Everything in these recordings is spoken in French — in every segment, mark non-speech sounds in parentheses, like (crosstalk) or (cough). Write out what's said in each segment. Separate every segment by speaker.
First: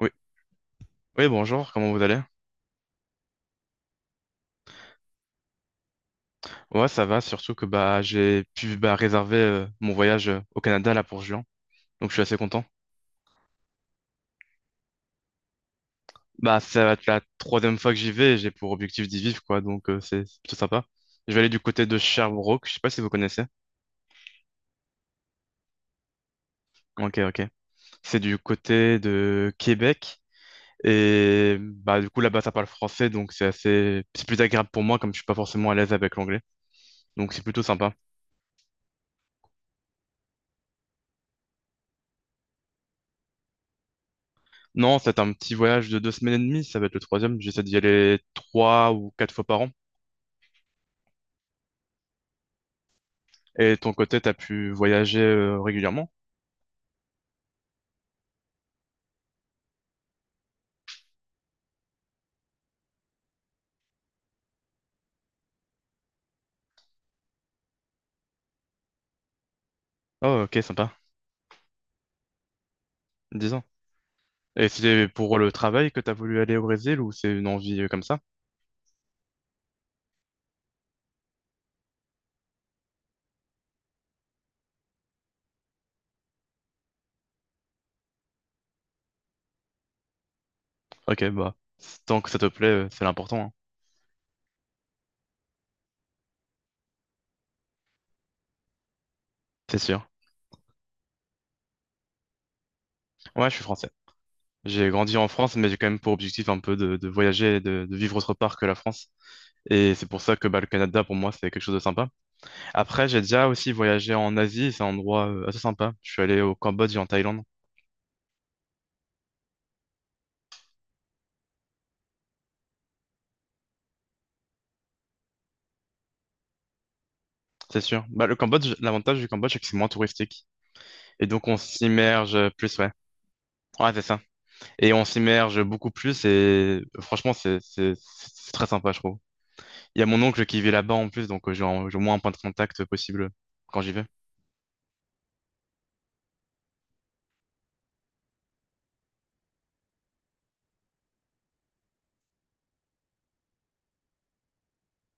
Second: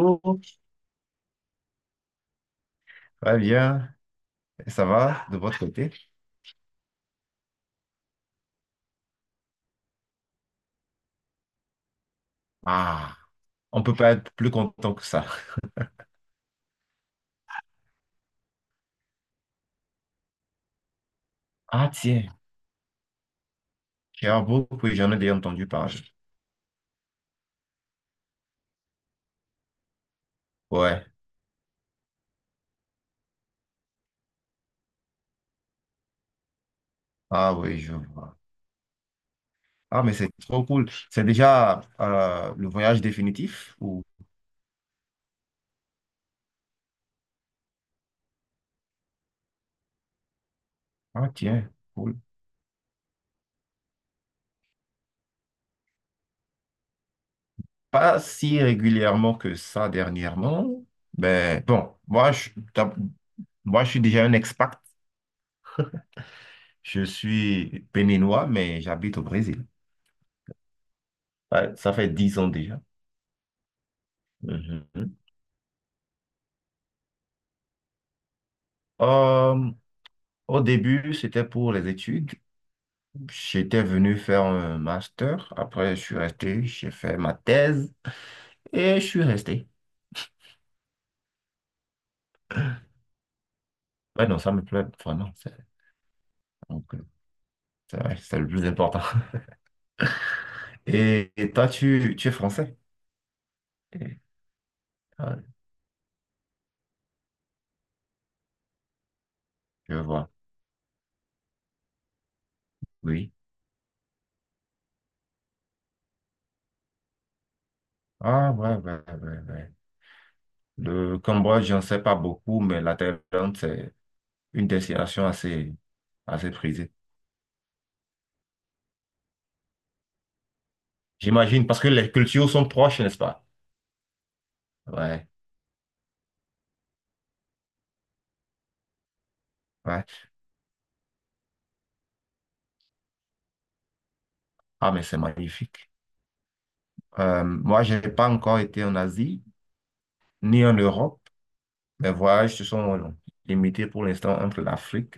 Speaker 1: Oui, oui, bonjour, comment vous allez?
Speaker 2: ça va bien? Et ça va de votre côté?
Speaker 1: Ouais, ça va, surtout que bah j'ai pu bah, réserver mon voyage au Canada là pour juin. Donc je suis assez content.
Speaker 2: Ah, on peut pas être plus content que ça.
Speaker 1: Bah ça va être la troisième fois que j'y vais et j'ai pour objectif d'y vivre quoi, donc c'est plutôt sympa. Je vais aller du côté
Speaker 2: Ah
Speaker 1: de
Speaker 2: tiens,
Speaker 1: Sherbrooke, je sais pas si vous connaissez.
Speaker 2: Sherbrooke, oui, j'en ai déjà entendu parler.
Speaker 1: Ok, ok. C'est du côté de Québec.
Speaker 2: Ouais,
Speaker 1: Et bah du coup là-bas ça parle français, donc c'est plus agréable pour moi comme je suis pas forcément à l'aise avec l'anglais. Donc c'est
Speaker 2: ah
Speaker 1: plutôt
Speaker 2: oui,
Speaker 1: sympa.
Speaker 2: je vois. Ah mais c'est trop cool. C'est déjà le voyage définitif ou...
Speaker 1: Non, c'est un petit voyage de 2 semaines et demie, ça va être le troisième. J'essaie d'y aller 3 ou 4 fois par an.
Speaker 2: Ah tiens, cool.
Speaker 1: Et de ton côté, t'as pu voyager régulièrement?
Speaker 2: Pas si régulièrement que ça dernièrement, mais bon, moi, je suis déjà un expat. Je suis béninois, mais j'habite au Brésil.
Speaker 1: Oh, ok, sympa.
Speaker 2: Ouais, ça fait 10 ans déjà.
Speaker 1: 10 ans. Et c'est
Speaker 2: Mhm.
Speaker 1: pour le travail que t'as voulu aller au Brésil ou c'est une envie comme ça?
Speaker 2: Euh, Au début, c'était pour les études. J'étais venu faire un master. Après, je suis resté, j'ai fait ma thèse et je suis resté.
Speaker 1: Ok, bah, tant que ça te plaît, c'est l'important, hein.
Speaker 2: Ouais, non, ça me plaît vraiment. Donc, euh, c'est vrai, c'est le plus important.
Speaker 1: C'est sûr.
Speaker 2: (laughs) Et toi, tu es français?
Speaker 1: Ouais, je suis français.
Speaker 2: Et-
Speaker 1: J'ai grandi en
Speaker 2: ah,
Speaker 1: France, mais j'ai quand même pour objectif un peu de voyager et de vivre autre part que la France.
Speaker 2: je
Speaker 1: Et c'est pour
Speaker 2: vois.
Speaker 1: ça que bah, le Canada, pour moi, c'est quelque chose de sympa. Après, j'ai
Speaker 2: Oui.
Speaker 1: déjà aussi voyagé en Asie, et c'est un endroit assez sympa. Je suis allé au Cambodge et en Thaïlande,
Speaker 2: Ah, ouais, ouais, ouais, ouais. Le Cambodge, j'en sais pas beaucoup, mais la Thaïlande, c'est une destination assez prisée.
Speaker 1: c'est sûr. Bah, le Cambodge, l'avantage du Cambodge, c'est que c'est moins touristique. Et donc, on
Speaker 2: J'imagine, parce que les
Speaker 1: s'immerge
Speaker 2: cultures sont
Speaker 1: plus, ouais.
Speaker 2: proches, n'est-ce pas?
Speaker 1: Ouais, c'est ça. Et on
Speaker 2: Ouais,
Speaker 1: s'immerge beaucoup plus, et franchement, c'est très sympa, je trouve. Il y
Speaker 2: ouais.
Speaker 1: a mon oncle qui vit là-bas en plus, donc j'ai au moins un point de contact possible quand j'y vais.
Speaker 2: Ah, mais c'est magnifique. Moi, je n'ai pas encore été en Asie ni en Europe. Mes voyages se sont limités pour l'instant entre l'Afrique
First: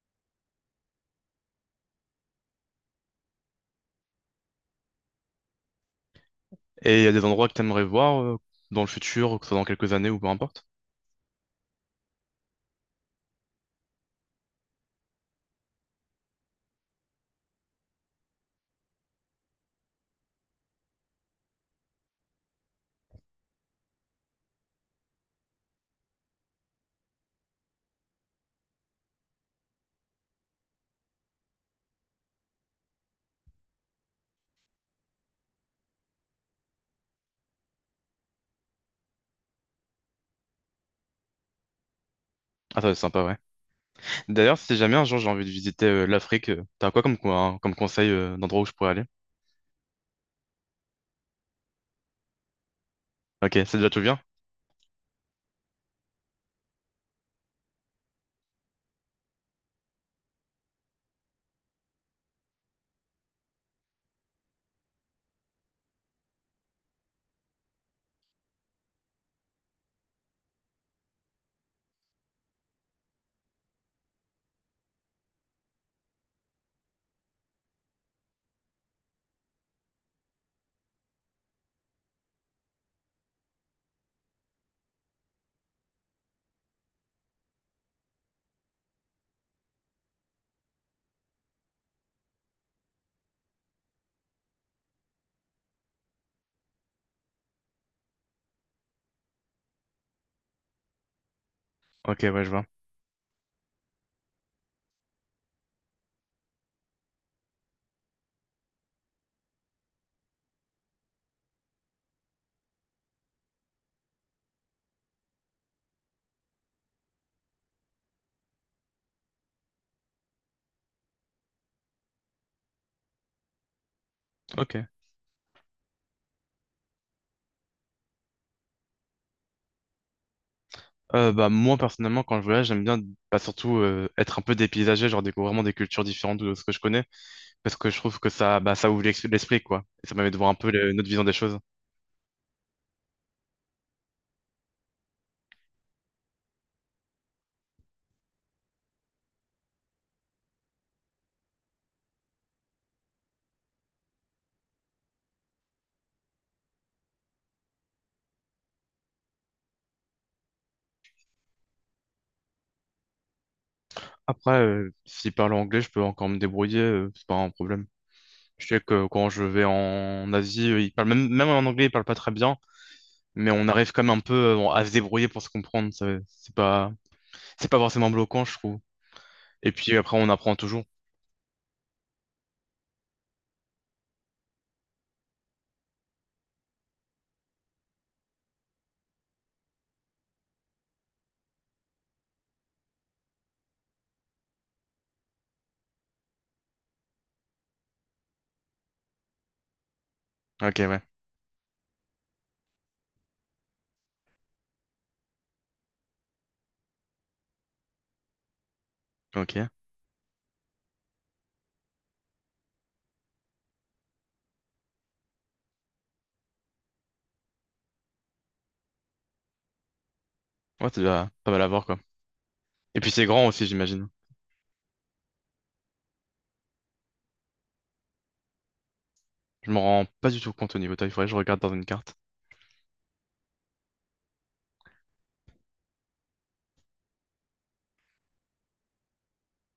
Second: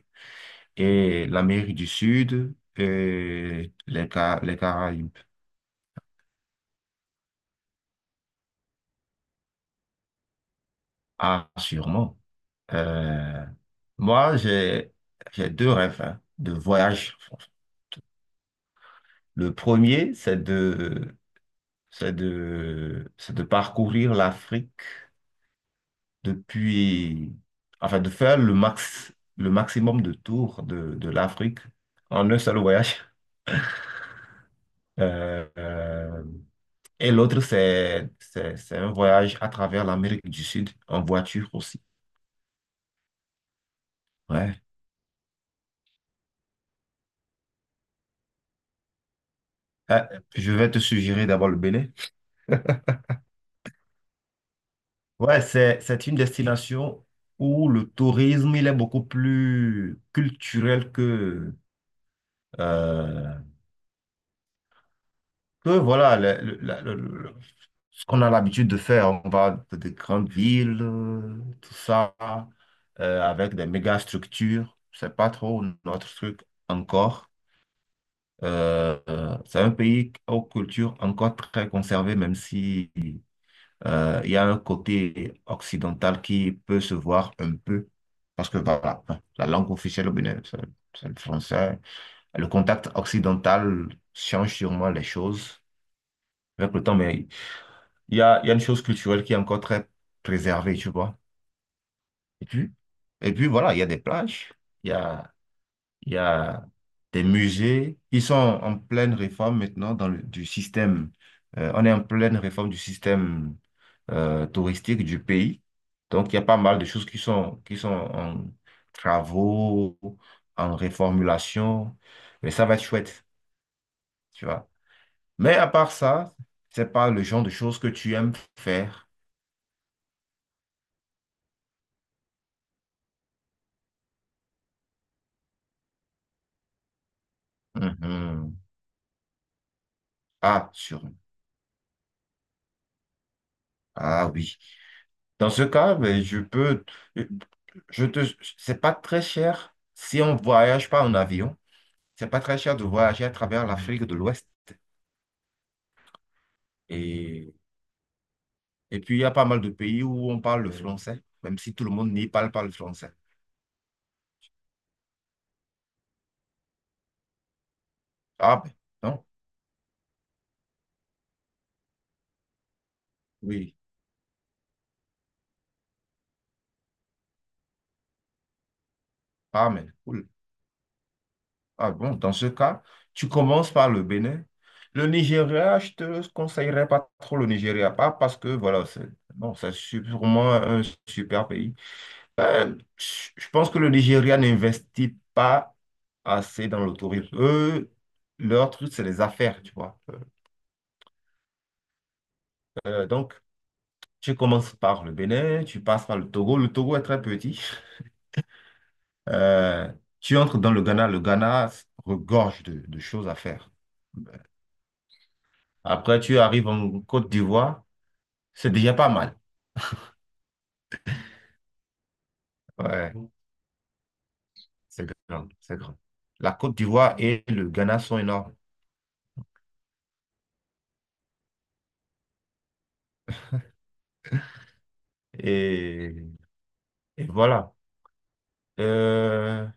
Speaker 2: et l'Amérique du Sud et les Caraïbes.
Speaker 1: Et il y a des endroits que t'aimerais voir dans le futur, que ce soit dans quelques années ou peu importe.
Speaker 2: Ah, sûrement. Euh, Moi, j'ai deux rêves hein, de voyage. Le premier, c'est de parcourir l'Afrique depuis, enfin, de faire le maximum de tours de l'Afrique en un seul voyage. Euh, euh, et l'autre, c'est un voyage à travers l'Amérique du Sud en voiture aussi.
Speaker 1: Ah, ça va être sympa, ouais. D'ailleurs,
Speaker 2: Ouais.
Speaker 1: si jamais un jour j'ai envie de visiter l'Afrique, t'as quoi hein, comme conseil d'endroit où je pourrais aller?
Speaker 2: Ah, je vais te suggérer d'abord le Bénin.
Speaker 1: Ok, c'est déjà tout bien?
Speaker 2: Ouais, c'est une destination où le tourisme, il est beaucoup plus culturel euh, que voilà, ce qu'on a l'habitude de faire, on va dans des grandes villes, tout ça, avec des méga structures. C'est pas trop notre truc encore. C'est un pays aux cultures encore très conservées, même si il y a un côté occidental qui peut se voir un peu. Parce que voilà, enfin, la langue officielle au Bénin, c'est le français. Le contact occidental change sûrement les choses avec le temps, mais il y a une chose culturelle qui est encore très préservée, tu vois.
Speaker 1: Ok, ouais,
Speaker 2: Et
Speaker 1: je vois.
Speaker 2: puis, et puis voilà, il y a des plages, il y a, il y a des musées. Ils sont en pleine réforme maintenant dans du système. On est en pleine réforme du système touristique du pays. Donc, il y a pas mal de choses qui sont en travaux, en réformulation. Mais ça va être chouette, tu vois.
Speaker 1: Ok.
Speaker 2: Mais à part ça, c'est pas le genre de choses que tu aimes faire.
Speaker 1: Bah, moi, personnellement, quand je voyage, j'aime bien bah, surtout être un peu dépaysagé, genre découvrir vraiment des cultures différentes de ce que je connais. Parce que je trouve que
Speaker 2: Mhm.
Speaker 1: ça, bah, ça ouvre l'esprit, quoi. Et ça permet de voir un peu
Speaker 2: Ah, sur...
Speaker 1: notre vision des choses.
Speaker 2: Ah oui. Dans ce cas, ben, je peux... Je te... c'est pas très cher si on voyage pas en avion. C'est pas très cher de voyager à travers l'Afrique de l'Ouest. Et... Et puis, il y a pas mal de pays où on parle le français, même si tout le monde n'y parle pas le français.
Speaker 1: Après, si parle anglais, je peux encore me débrouiller, c'est pas un problème.
Speaker 2: Ah
Speaker 1: Je
Speaker 2: ben,
Speaker 1: sais que
Speaker 2: non.
Speaker 1: quand je vais en Asie, ils parlent même en anglais, ils parlent pas très bien, mais on
Speaker 2: Oui.
Speaker 1: arrive quand même un peu à se débrouiller pour se comprendre. C'est pas forcément bloquant, je trouve.
Speaker 2: Ah
Speaker 1: Et
Speaker 2: mais
Speaker 1: puis après,
Speaker 2: cool.
Speaker 1: on apprend toujours.
Speaker 2: Ah bon, dans ce cas, tu commences par le Bénin. Le Nigeria, je te conseillerais pas trop le Nigeria, pas parce que, voilà. Non, c'est sûrement un super pays. Ben, je pense que le Nigeria n'investit pas assez dans le tourisme. Eux, leur truc, c'est les affaires, tu vois.
Speaker 1: Ok, ouais.
Speaker 2: Donc, tu commences par le Bénin, tu passes par le Togo. Le Togo est très petit.
Speaker 1: Ok.
Speaker 2: Euh, Tu entres dans le Ghana. Le Ghana regorge de choses à faire. Après, tu arrives en Côte d'Ivoire. C'est déjà pas mal.
Speaker 1: Ouais, tu dois pas mal à voir quoi. Et puis
Speaker 2: Ouais,
Speaker 1: c'est grand aussi, j'imagine.
Speaker 2: c'est grand, c'est grand. La Côte d'Ivoire et le Ghana sont énormes.
Speaker 1: Je m'en rends pas du tout compte au niveau taille. Faudrait que je regarde dans une carte.
Speaker 2: Et, et voilà. Euh,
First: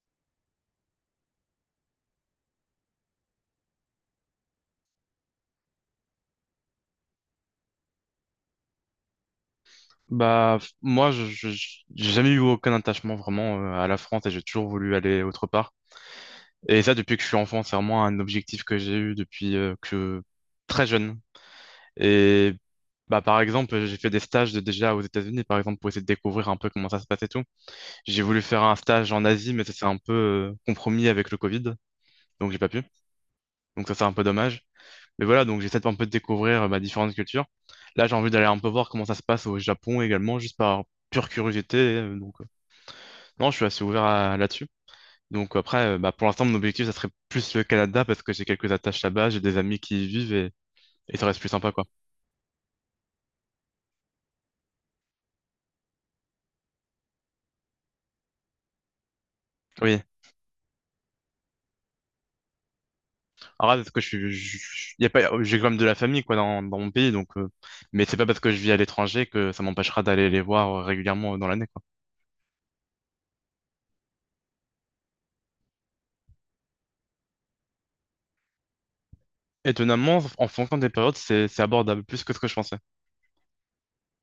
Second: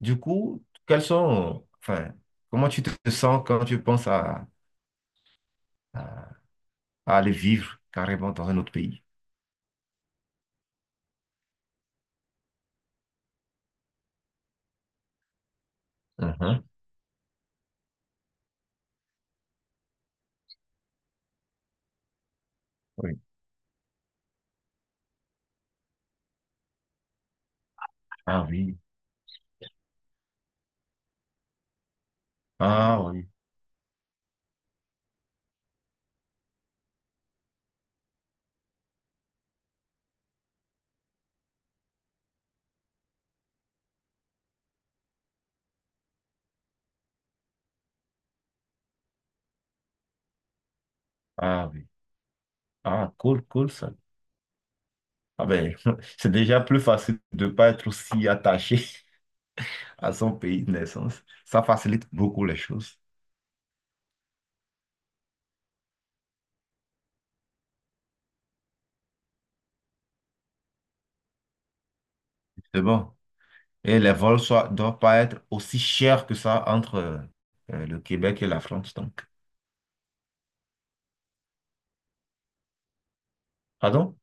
Speaker 2: Du coup, quels sont, enfin, comment tu te sens quand tu penses à- à aller vivre carrément dans un autre pays?
Speaker 1: Bah, moi, j'ai jamais eu aucun attachement vraiment à la France et j'ai toujours voulu aller autre part.
Speaker 2: Mhm.
Speaker 1: Et ça, depuis que je suis enfant, c'est vraiment un objectif que j'ai eu depuis que très jeune. Et
Speaker 2: Oui.
Speaker 1: bah, par exemple, j'ai fait des stages déjà aux États-Unis, par exemple, pour essayer de découvrir un peu comment ça se passe et tout. J'ai voulu
Speaker 2: Ah
Speaker 1: faire un
Speaker 2: oui,
Speaker 1: stage en Asie, mais ça s'est un peu compromis avec le Covid, donc j'ai pas pu.
Speaker 2: ah oui,
Speaker 1: Donc ça, c'est un peu dommage. Mais voilà, donc j'essaie de un peu de découvrir bah, différentes cultures. Là, j'ai envie d'aller un peu voir comment ça se passe au Japon également, juste par pure curiosité. Donc non, je suis assez ouvert là-dessus. Donc après, bah, pour l'instant, mon objectif, ça serait plus le Canada parce que j'ai quelques attaches là-bas, j'ai des amis qui y vivent et ça reste plus
Speaker 2: ah
Speaker 1: sympa, quoi.
Speaker 2: oui. Ah, cool, cool ça. Ah ben, (laughs) c'est déjà plus facile de ne pas être aussi attaché (laughs)
Speaker 1: Oui.
Speaker 2: à son pays de naissance. Ça facilite beaucoup les choses.
Speaker 1: Alors là, parce que je suis, je- y a pas, j'ai quand même de la famille, quoi, dans mon pays, donc, mais c'est pas parce que je vis à l'étranger que ça m'empêchera d'aller les voir régulièrement dans l'année, quoi.
Speaker 2: C'est bon. Et les vols ne doivent pas être aussi chers que ça entre le Québec et la France, donc.
Speaker 1: Étonnamment, en fonction des périodes, c'est abordable plus que ce que je pensais.
Speaker 2: Pardon?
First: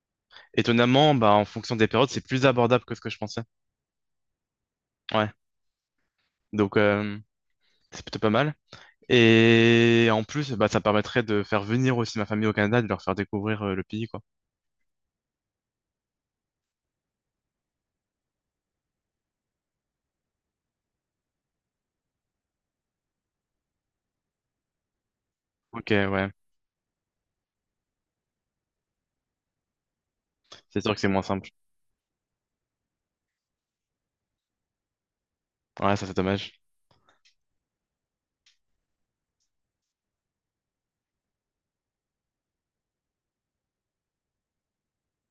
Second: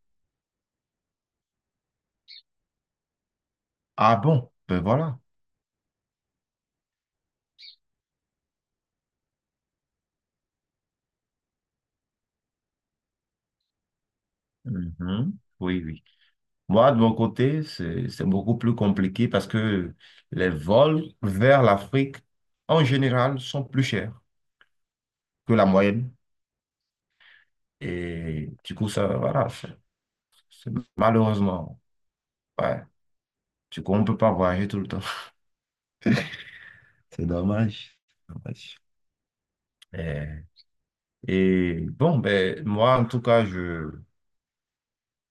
Speaker 1: Étonnamment, bah, en fonction des périodes, c'est plus abordable que ce que je pensais.
Speaker 2: Ah bon? Ben voilà.
Speaker 1: Ouais. Donc, c'est plutôt pas mal. Et en plus, bah, ça permettrait de faire venir aussi ma famille au Canada, de leur faire découvrir le pays, quoi.
Speaker 2: Mhm. Oui, oui. Moi, de mon côté, c'est beaucoup plus compliqué parce que les vols vers l'Afrique, en général, sont plus chers que la
Speaker 1: Ok,
Speaker 2: moyenne.
Speaker 1: ouais.
Speaker 2: Et du coup, ça, voilà, c'est
Speaker 1: C'est sûr que c'est moins simple.
Speaker 2: malheureusement, ouais. Du coup, on ne peut pas voyager tout le temps. (laughs)
Speaker 1: Ouais, ça, c'est dommage.
Speaker 2: C'est dommage. Dommage. Euh, Et, bon, ben, moi, en tout cas,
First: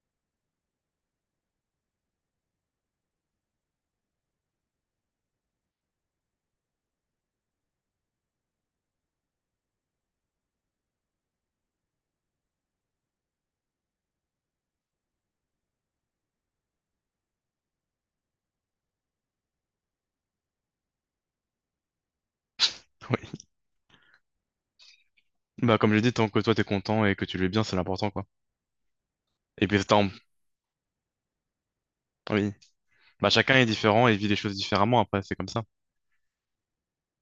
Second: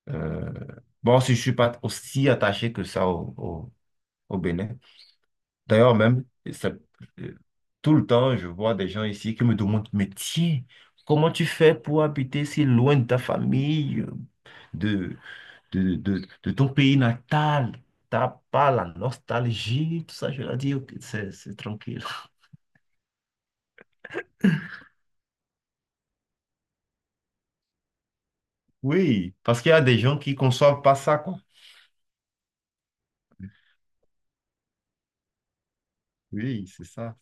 Speaker 2: euh, bon, si je suis pas aussi attaché que ça au Bénin. D'ailleurs, même, ça- euh, tout le temps, je vois des gens ici qui me demandent, mais tiens, comment tu fais pour habiter si loin de ta famille, de, de ton pays natal? T'as pas la nostalgie, tout ça. Je leur dis, ok, c'est tranquille.
Speaker 1: Oui. Bah, comme je l'ai dit, tant que toi, t'es content et que tu le vis bien, c'est l'important, quoi.
Speaker 2: Oui, parce
Speaker 1: Et
Speaker 2: qu'il y a
Speaker 1: puis,
Speaker 2: des
Speaker 1: tant.
Speaker 2: gens qui ne conçoivent pas ça, quoi.
Speaker 1: Oui. Bah, chacun est différent et vit les choses différemment après, c'est comme ça.
Speaker 2: Oui, c'est ça.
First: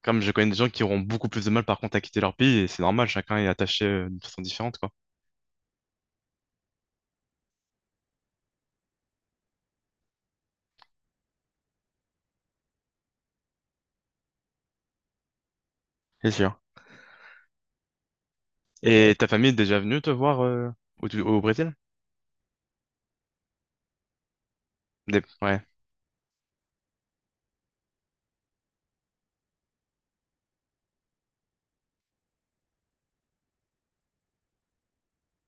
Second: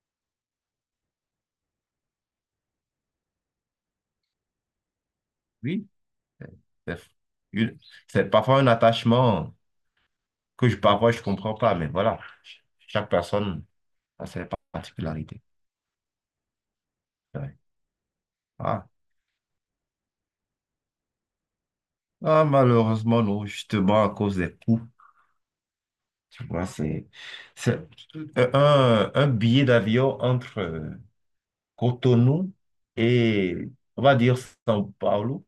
Speaker 1: Comme je connais des gens qui auront beaucoup plus de mal, par contre, à quitter leur pays, et c'est normal, chacun est attaché d'une façon différente, quoi.
Speaker 2: Oui, c'est une- c'est parfois un attachement que parfois je comprends pas, mais voilà, chaque personne a ses particularités.
Speaker 1: C'est sûr.
Speaker 2: Ouais. Ah.
Speaker 1: Et ta famille est déjà venue te voir au Brésil?
Speaker 2: Ah, malheureusement, non, justement, à cause des coûts,
Speaker 1: Ouais.
Speaker 2: tu vois, c'est un billet d'avion entre Cotonou et, on va dire, São Paulo.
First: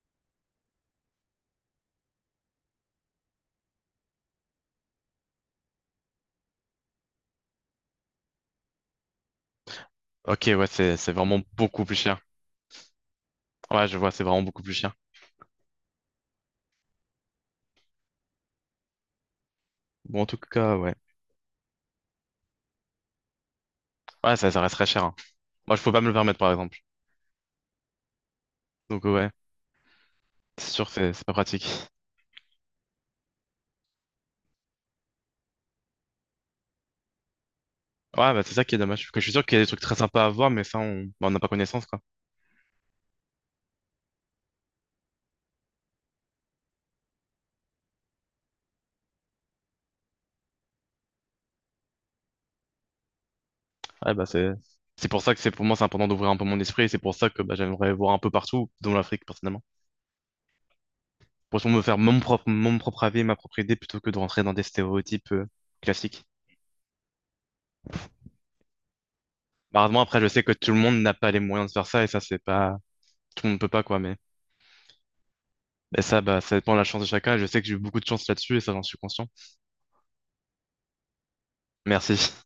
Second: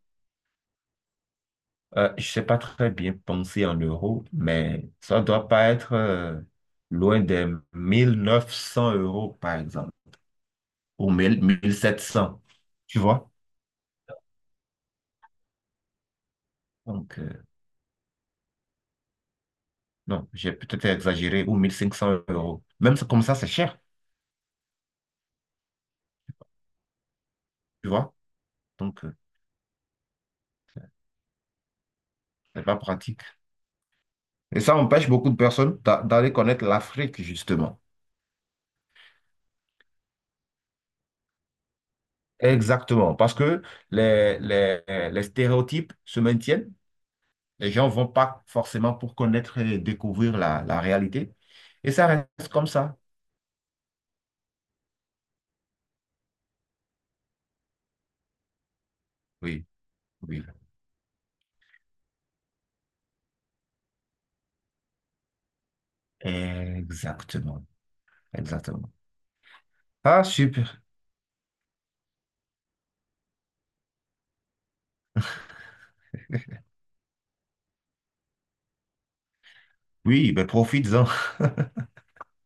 Speaker 2: Je ne sais pas très bien penser en euros, mais ça ne doit pas être loin des 1900 euros, par exemple,
Speaker 1: Ok, ouais, c'est
Speaker 2: ou
Speaker 1: vraiment
Speaker 2: mille
Speaker 1: beaucoup plus
Speaker 2: sept
Speaker 1: cher.
Speaker 2: cents, tu vois.
Speaker 1: Ouais, je vois, c'est vraiment beaucoup plus cher.
Speaker 2: Donc,
Speaker 1: Bon, en
Speaker 2: non,
Speaker 1: tout
Speaker 2: j'ai
Speaker 1: cas,
Speaker 2: peut-être
Speaker 1: ouais.
Speaker 2: exagéré, ou 1500 euros. Même comme ça, c'est cher,
Speaker 1: Ouais, ça resterait cher, hein. Moi, je peux pas me le permettre, par exemple.
Speaker 2: tu vois. Donc,
Speaker 1: Donc, ouais, c'est sûr que c'est pas pratique.
Speaker 2: c'est pas pratique. Et ça empêche beaucoup de personnes d'aller connaître l'Afrique, justement.
Speaker 1: Ouais, bah, c'est ça qui est dommage. Parce que je suis sûr qu'il y a des trucs très sympas à voir, mais ça, on bah, on n'a pas connaissance, quoi.
Speaker 2: Exactement, parce que les, les, les stéréotypes se maintiennent. Les gens vont pas forcément pour connaître et découvrir la réalité. Et ça reste comme ça.
Speaker 1: Ouais, bah, c'est pour ça que c'est pour moi, c'est important d'ouvrir un peu mon esprit. Et c'est pour ça que bah, j'aimerais voir un peu partout, dont l'Afrique, personnellement.
Speaker 2: Oui, oui.
Speaker 1: Pour me faire mon propre avis, ma propre idée, plutôt que de rentrer dans des stéréotypes classiques.
Speaker 2: Exactement, exactement.
Speaker 1: Malheureusement, après,
Speaker 2: Ah,
Speaker 1: je sais que tout le
Speaker 2: super.
Speaker 1: monde n'a pas les moyens de faire ça, et ça, c'est pas. Tout le monde ne peut pas, quoi, mais. Et ça, bah, ça dépend de la chance de chacun. Et je sais que j'ai eu beaucoup de chance là-dessus et ça, j'en suis conscient.
Speaker 2: Oui, ben profites-en. (laughs)
Speaker 1: Merci. (laughs)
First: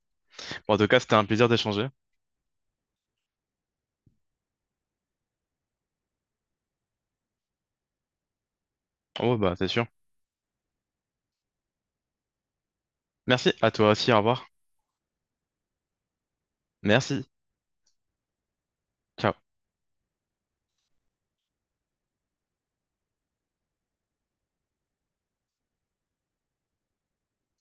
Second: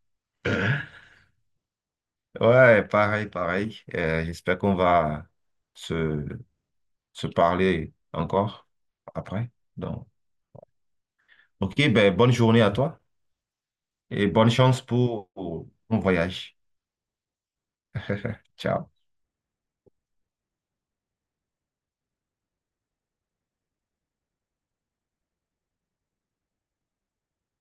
Speaker 1: Bon, en tout cas, c'était un plaisir d'échanger.
Speaker 2: Ouais, pareil, pareil. J'espère qu'on va se, se parler encore
Speaker 1: Oh,
Speaker 2: après.
Speaker 1: bah, c'est sûr.
Speaker 2: Donc, ok, ben bonne journée à toi.
Speaker 1: Merci à toi aussi. Au
Speaker 2: Et
Speaker 1: revoir.
Speaker 2: bonne chance pour ton voyage.
Speaker 1: Merci.
Speaker 2: Ciao.
Speaker 1: Ciao.